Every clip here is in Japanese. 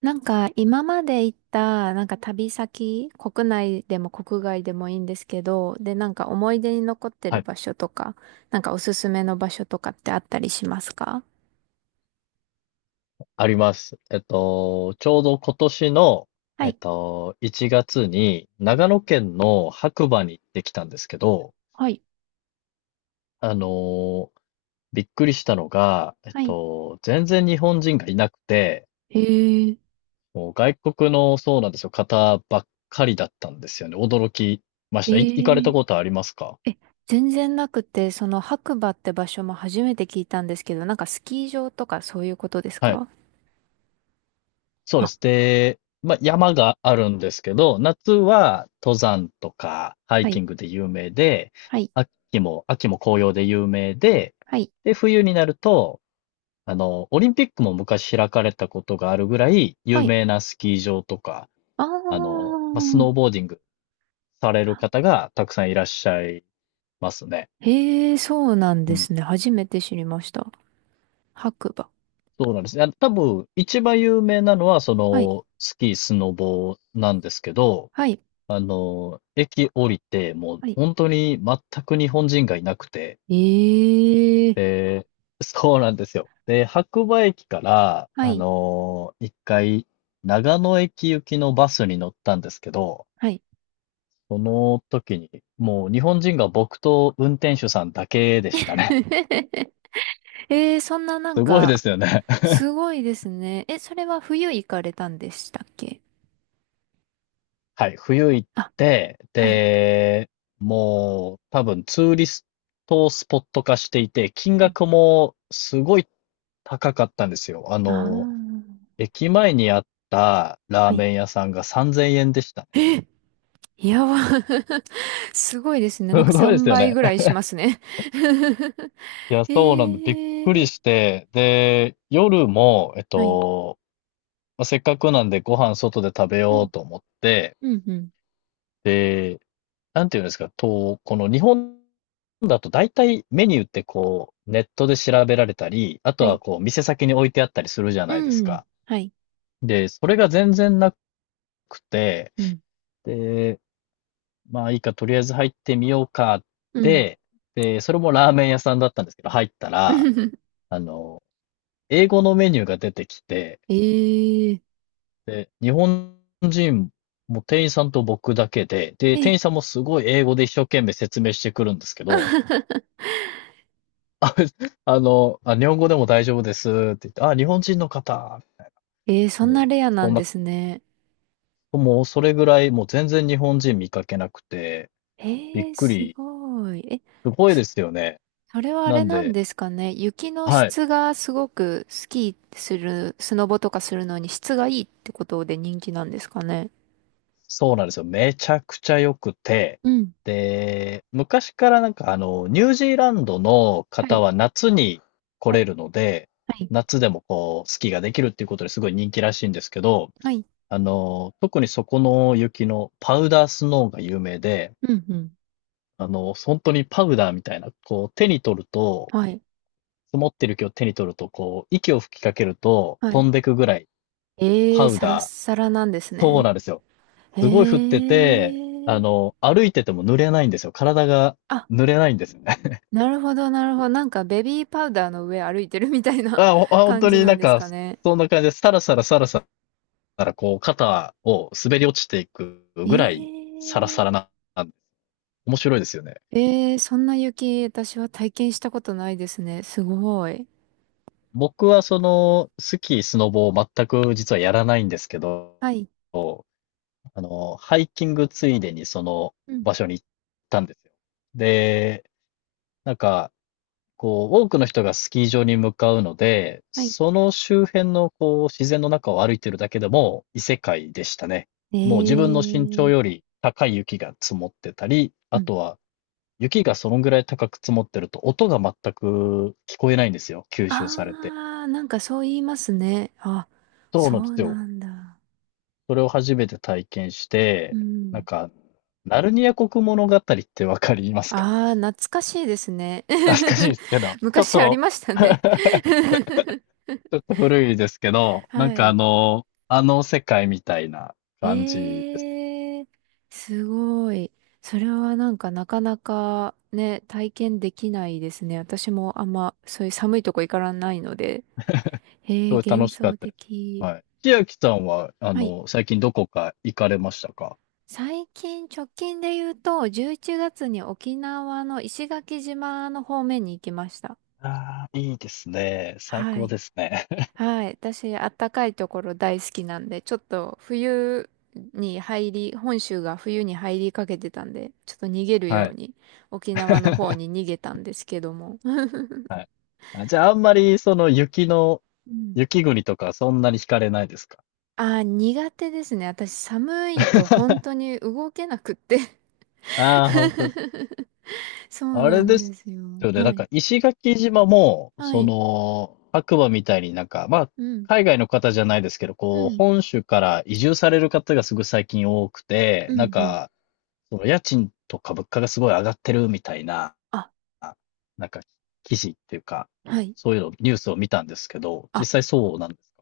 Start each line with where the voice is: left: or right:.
right: なんか今まで行ったなんか旅先、国内でも国外でもいいんですけど、でなんか思い出に残って
left: は
right: る
left: い、
right: 場所とか、なんかおすすめの場所とかってあったりしますか？
left: あります。ちょうど今年の、
right: はい。
left: 1月に
right: うん
left: 長野県の白馬に行ってきたんですけど、
right: はい。
left: あのーびっくりしたのが、
right: はい。
left: 全然日本人がいなくて、
right: へえ、
left: もう外国の、そうなんですよ、方ばっかりだったんですよね。驚きまし
right: へ
left: た。行かれた
right: え。
left: ことありますか？
right: え、全然なくて、その白馬って場所も初めて聞いたんですけど、なんかスキー場とかそういうことです
left: はい。
right: か？
left: そうで
right: あ、
left: す。で、まあ、山があるんですけど、夏は登山とかハ
right: は
left: イキ
right: い、
left: ングで有名で、
right: はい、
left: 秋も紅葉で有名で、
right: はい、
left: で、冬になると、オリンピックも昔開かれたことがあるぐらい
right: は
left: 有
right: い。
left: 名なスキー場とか、
right: あ
left: まあ、スノーボー
right: ー
left: ディングされる
right: あ。
left: 方がたくさんいらっしゃいますね。
right: へえ、そうなん
left: う
right: で
left: ん。
right: すね。初めて知りました。白馬。
left: そうなんですね。多分、一番有名なのは、
right: はい。
left: スキー、スノボなんですけど、
right: はい。
left: 駅降りて、もう
right: はい。
left: 本当に全く日本人がいなくて、
right: ええ
left: で、そうなんですよ。で、白馬駅から、
right: はい。
left: 一回、長野駅行きのバスに乗ったんですけど、
right: はい。
left: その時に、もう日本人が僕と運転手さんだけでしたね。
right: ええそんなな ん
left: すごいで
right: か、
left: すよね。
right: すごいですね。え、それは冬行かれたんでしたっけ？
left: はい、冬行っ
right: あ、
left: て、
right: はい。
left: で、もう多分ツーリストスポット化していて、金
right: うん
left: 額もすごい高かったんですよ。
right: あ
left: 駅前にあった
right: あ、
left: ラー
right: はい。
left: メン屋さんが3000円でしたね。
right: え、やば。すごいです ね。な
left: す
right: んか
left: ごいで
right: 3
left: すよ
right: 倍
left: ね。
right: ぐらい しますね。
left: いや、そうなんで、びっく
right: え
left: り
right: え
left: して、で、夜も、
right: はい。
left: まあ、せっかくなんでご飯外で食べ
right: う
left: よ
right: ん、
left: うと思って、
right: うん、うん。
left: で、なんていうんですか、この日本だと大体メニューってこう、ネットで調べられたり、あと
right: は
left: は
right: い。
left: こう、店先に置いてあったりするじゃ
right: う
left: ないです
right: ん、
left: か。
right: はい。
left: で、それが全然なくて、
right: うん、
left: で、まあいいか、とりあえず入ってみようかっ
right: うん。
left: て、で、それもラーメン屋さんだったんですけど、入ったら、あの、英語のメニューが出てきて、
right: ええ
left: で、日本人も店員さんと僕だけで、で、店
right: え、
left: 員さんもすごい英語で一生懸命説明してくるんですけど、あ、日本語でも大丈夫ですって言って、日本人の方、
right: えー、そ
left: も
right: んな
left: う、
right: レアな
left: そん
right: ん
left: な、
right: ですね。
left: もうそれぐらい、もう全然日本人見かけなくて、
right: え
left: びっ
right: ー、
left: く
right: す
left: り、
right: ごい。え、
left: すごい
right: そ
left: ですよね。
right: それはあ
left: な
right: れ
left: ん
right: なん
left: で、
right: ですかね。雪の
left: はい。
right: 質がすごくスキーする、スノボとかするのに質がいいってことで人気なんですかね？
left: そうなんですよ。めちゃくちゃ良くて、
right: うん。
left: で、昔からなんかニュージーランドの
right: は
left: 方
right: い。
left: は夏に来
right: は
left: れ
right: い。
left: るので、
right: はい。
left: 夏でもこう、スキーができるっていうことですごい人気らしいんですけど、
right: はい。
left: 特にそこの雪のパウダースノーが有名で、
right: うん。うん。
left: 本当にパウダーみたいな、こう、手に取ると、
right: はい。
left: 積もってる雪を手に取ると、こう、息を吹きかけると
right: は
left: 飛
right: い。
left: んでくぐらい
right: え
left: パ
right: ー、
left: ウ
right: サラッ
left: ダー、
right: サラなんです
left: そう
right: ね。
left: なんですよ。
right: え
left: すごい降ってて、
right: ー。
left: 歩いてても濡れないんですよ。体が
right: あ、
left: 濡れないんですよね。
right: なるほど、なるほど。なんかベビーパウダーの上歩いてるみたい な
left: 本
right: 感
left: 当
right: じ
left: に
right: な
left: な
right: ん
left: ん
right: です
left: か、
right: かね？
left: そんな感じで、さらさらさらさら、こう、肩を滑り落ちていく
right: ええ
left: ぐらい、サラサラな、面白いですよね。
right: えー、そんな雪、私は体験したことないですね。すごい。
left: 僕はスキー、スノボを全く実はやらないんですけど、
right: はい。
left: ハイキングついでにその
right: うん。
left: 場所に行ったんですよ。で、なんか、こう、多くの人がスキー場に向かうので、
right: はい。
left: その周辺のこう、自然の中を歩いてるだけでも異世界でしたね。
right: え
left: もう自分の身長
right: ー、
left: より高い雪が積もってたり、
right: う
left: あ
right: ん。
left: とは雪がそのぐらい高く積もってると音が全く聞こえないんですよ。吸収されて。
right: あー、なんかそう言いますね。あ、
left: そう
right: そ
left: なんで
right: う
left: すよ。
right: なんだ。
left: それを初めて体験し
right: う
left: て、なん
right: ん。
left: か、ナルニア国物語ってわかりますか？
right: あー、懐かしいですね。
left: 懐かしいで すけど、ちょっ
right: 昔あり
left: と
right: ましたね。
left: ちょっと古いですけど、なん
right: は
left: か
right: い。
left: あの世界みたいな感じです。
right: えー、すごい。それはなんかなかなかね、体験できないですね。私もあんまそういう寒いとこ行からないので。
left: す
right: へえ、
left: ごい楽
right: 幻
left: しかっ
right: 想
left: たです。
right: 的。
left: はい。千秋さんは、
right: はい。
left: 最近どこか行かれましたか？
right: 最近、直近で言うと、11月に沖縄の石垣島の方面に行きました。
left: ああー、いいですね。最
right: は
left: 高
right: い。
left: ですね。
right: はい。私、あったかいところ大好きなんで、ちょっと冬に入り、本州が冬に入りかけてたんで、ちょっと逃げるよ
left: は
right: う
left: い。
right: に沖縄の方 に逃げたんですけども。
left: はい。じゃあ、あんまり、
right: うん。
left: 雪国とか、そんなに惹かれないですか？
right: あー、苦手ですね。私、寒いと本当 に動けなくって
left: ああ本当です。
right: そう
left: あ
right: な
left: れ
right: ん
left: で
right: で
left: す
right: すよ。
left: よね。な
right: は
left: ん
right: い。
left: か、石垣島も、
right: はい。
left: 白馬みたいになんか、まあ、
right: うん。
left: 海外の方じゃないですけど、
right: う
left: こう、
right: ん。
left: 本州から移住される方がすごい最近多くて、
right: うん。
left: なん
right: うん。
left: か、その家賃とか物価がすごい上がってるみたいな、
right: あ、
left: なんか、記事っていうか、
right: はい。
left: そういうの、ニュースを見たんですけど、
right: あ、
left: 実際そうなんです。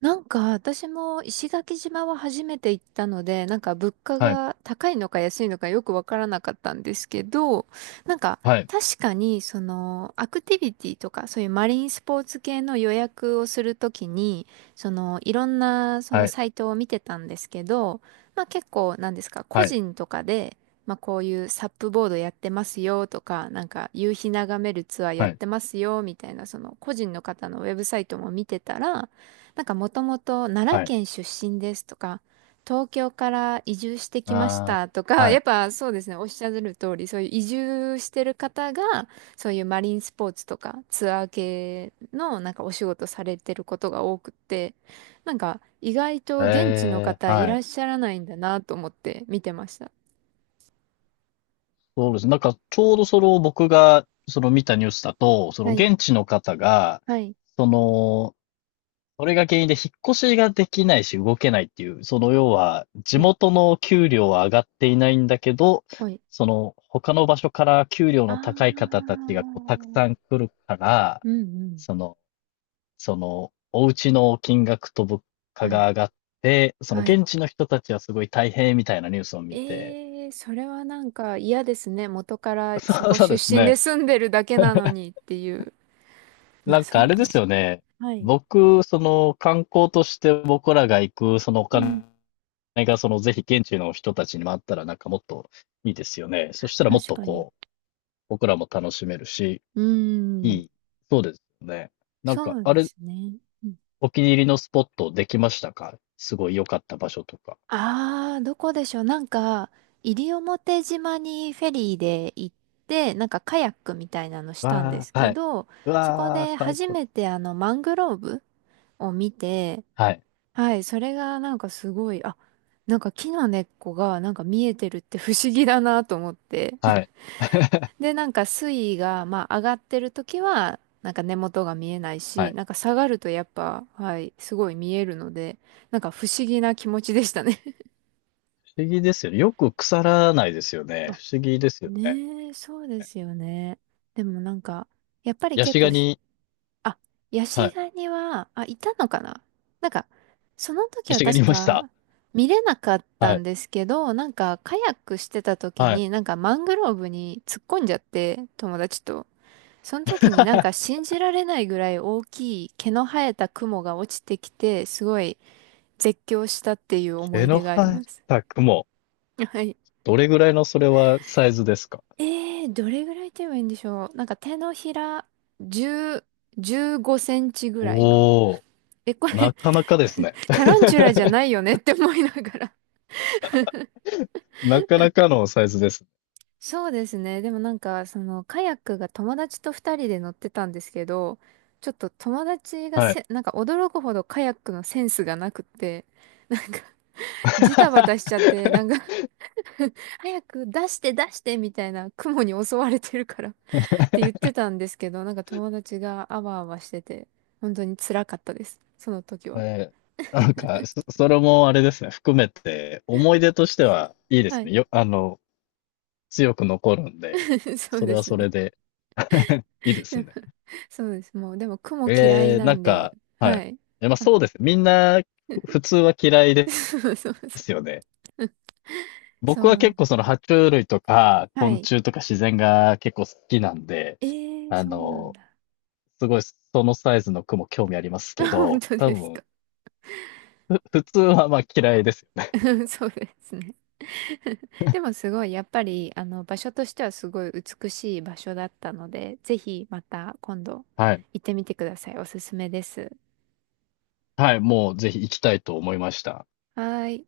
right: なんか私も石垣島は初めて行ったので、なんか物価
left: はい、
right: が高いのか安いのかよくわからなかったんですけど、なんか
left: はい、
right: 確かにそのアクティビティとかそういうマリンスポーツ系の予約をするときに、そのいろんなその
left: はい、
right: サイトを見てたんですけど、まあ結構なんですか、個
left: はい、
right: 人とかで、まあこういうサップボードやってますよとか、なんか夕日眺めるツアーやっ
left: はい、
right: てますよみたいなその個人の方のウェブサイトも見てたら、なんかもともと奈良
left: はい。
right: 県出身ですとか、東京から移住してきまし
left: あ
right: たと
left: ー、
right: か、
left: は
right: やっ
left: い、
right: ぱそうですね、おっしゃる通り、そういう移住してる方が、そういうマリンスポーツとかツアー系のなんかお仕事されてることが多くって、なんか意外と現地の方い
left: は
right: ら
left: い。
right: っしゃらないんだなと思って見てました。
left: そうですね。なんか、ちょうど僕が、その見たニュースだと、その
right: はい、
left: 現地の方が、
right: はい、
left: その、それが原因で引っ越しができないし動けないっていう、要は、地
right: うん、
left: 元の給料は上がっていないんだけど、
right: はい。
left: 他の場所から給料
right: あ
left: の高い方たちがこうたく
right: ー、
left: さん来るから、
right: うん、うん、
left: その、お家の金額と物価
right: はい、
left: が上がって、その
right: はい。
left: 現地の人たちはすごい大変みたいなニュースを見て、
right: ええそれはなんか嫌ですね。元か らそ
left: そう
right: こ
left: そう
right: 出
left: です
right: 身で
left: ね。
right: 住んでるだけなのにっていう。ま
left: な
right: あ
left: ん
right: そ
left: かあ
right: う
left: れで
right: で
left: す
right: すよ。
left: よね。
right: はい。
left: 僕、その観光として僕らが行く、そのお
right: うん。
left: 金が、ぜひ現地の人たちにもあったらなんかもっといいですよね。そしたらもっ
right: 確
left: と
right: かに。
left: こう、僕らも楽しめるし、
right: うー
left: い
right: ん。
left: い。そうですよね。なんか、
right: そう
left: あ
right: で
left: れ、
right: すね。
left: お気に入りのスポットできましたか？すごい良かった場所とか。
right: ああー、どこでしょう。なんか、西表島にフェリーで行って、なんかカヤックみたいなのしたんで
left: わ
right: す
left: あ、
right: け
left: はい。
right: ど、
left: う
right: そこ
left: わあ、
right: で
left: 最
right: 初
left: 高。
right: めてあのマングローブを見て、
left: はい、
right: はい、それがなんかすごい、あ、なんか木の根っこがなんか見えてるって不思議だなと思って。
left: はい。
right: で、なんか水位が、まあ上がってる時は、なんか根元が見えない
left: は
right: し、
left: い。
right: なんか下がるとやっぱ、はい、すごい見えるので、なんか不思議な気持ちでしたね。
left: 不思議ですよね。よく腐らないですよ ね。
right: あ
left: 不思議ですよね。
right: ねえ、そうですよね。でもなんか、やっぱり
left: ヤ
right: 結
left: シ
right: 構
left: ガニ、
right: あ、ヤ
left: は
right: シ
left: い。
right: ガニは、あ、いたのかな？なんか、その時
left: ヤ
right: は
left: シガニ
right: 確
left: いました？
right: か見れなかった
left: は
right: ん
left: い。
right: ですけど、なんかカヤックしてた時
left: はい。
right: になんかマングローブに突っ込んじゃって、友達と。その時になんか 信じられないぐらい大きい毛の生えた雲が落ちてきて、すごい絶叫したっていう思
left: 毛
right: い
left: の
right: 出があり
left: 生
right: ま
left: え
right: す。
left: た雲。
right: はい。
left: どれぐらいのそれはサイズですか？
right: えー、どれぐらいと言えばいいんでしょう。なんか手のひら10、15センチぐらいの。
left: おー、
right: え、これ
left: なかなかですね。
right: タランチュラじゃ ないよねって思いながら。
left: なかなかのサイズです。
right: そうですね。でもなんか、その、カヤックが友達と二人で乗ってたんですけど、ちょっと友達が
left: はい。
right: なんか驚くほどカヤックのセンスがなくって、なんか、ジタバタしちゃって、なんか 早く出して出してみたいな、雲に襲われてるから って言ってたんですけど、なんか友達があわあわしてて、本当に辛かったです。その時は。
left: えーなんか、それもあれですね、含めて、思い出としてはいいです
right: は
left: ね。
right: い。
left: よ、あの、強く残るんで、
right: そう
left: それ
right: で
left: は
right: す
left: それ
right: ね。
left: で いいですね。
right: そうです。もう、でも雲嫌いな
left: なん
right: んで、
left: か、は
right: は
left: い。
right: い。
left: まあ
right: あ
left: そうですね。みんな、普通は嫌い で
right: そうそうそう。
left: すよね。
right: そ
left: 僕は結
right: う。
left: 構爬虫類とか
right: は
left: 昆
right: い。
left: 虫とか自然が結構好きなんで、
right: えー、
left: あ
right: そうなん
left: の、
right: だ。
left: すごいそのサイズの雲興味ありますけ
right: 本
left: ど、
right: 当
left: 多
right: です
left: 分、
right: か？
left: 普通はまあ嫌いですよね。
right: そうですね。でもすごい、やっぱり、場所としてはすごい美しい場所だったので、ぜひまた今度
left: はい。
right: 行ってみてください。おすすめです。
left: はい、もうぜひ行きたいと思いました。
right: はーい。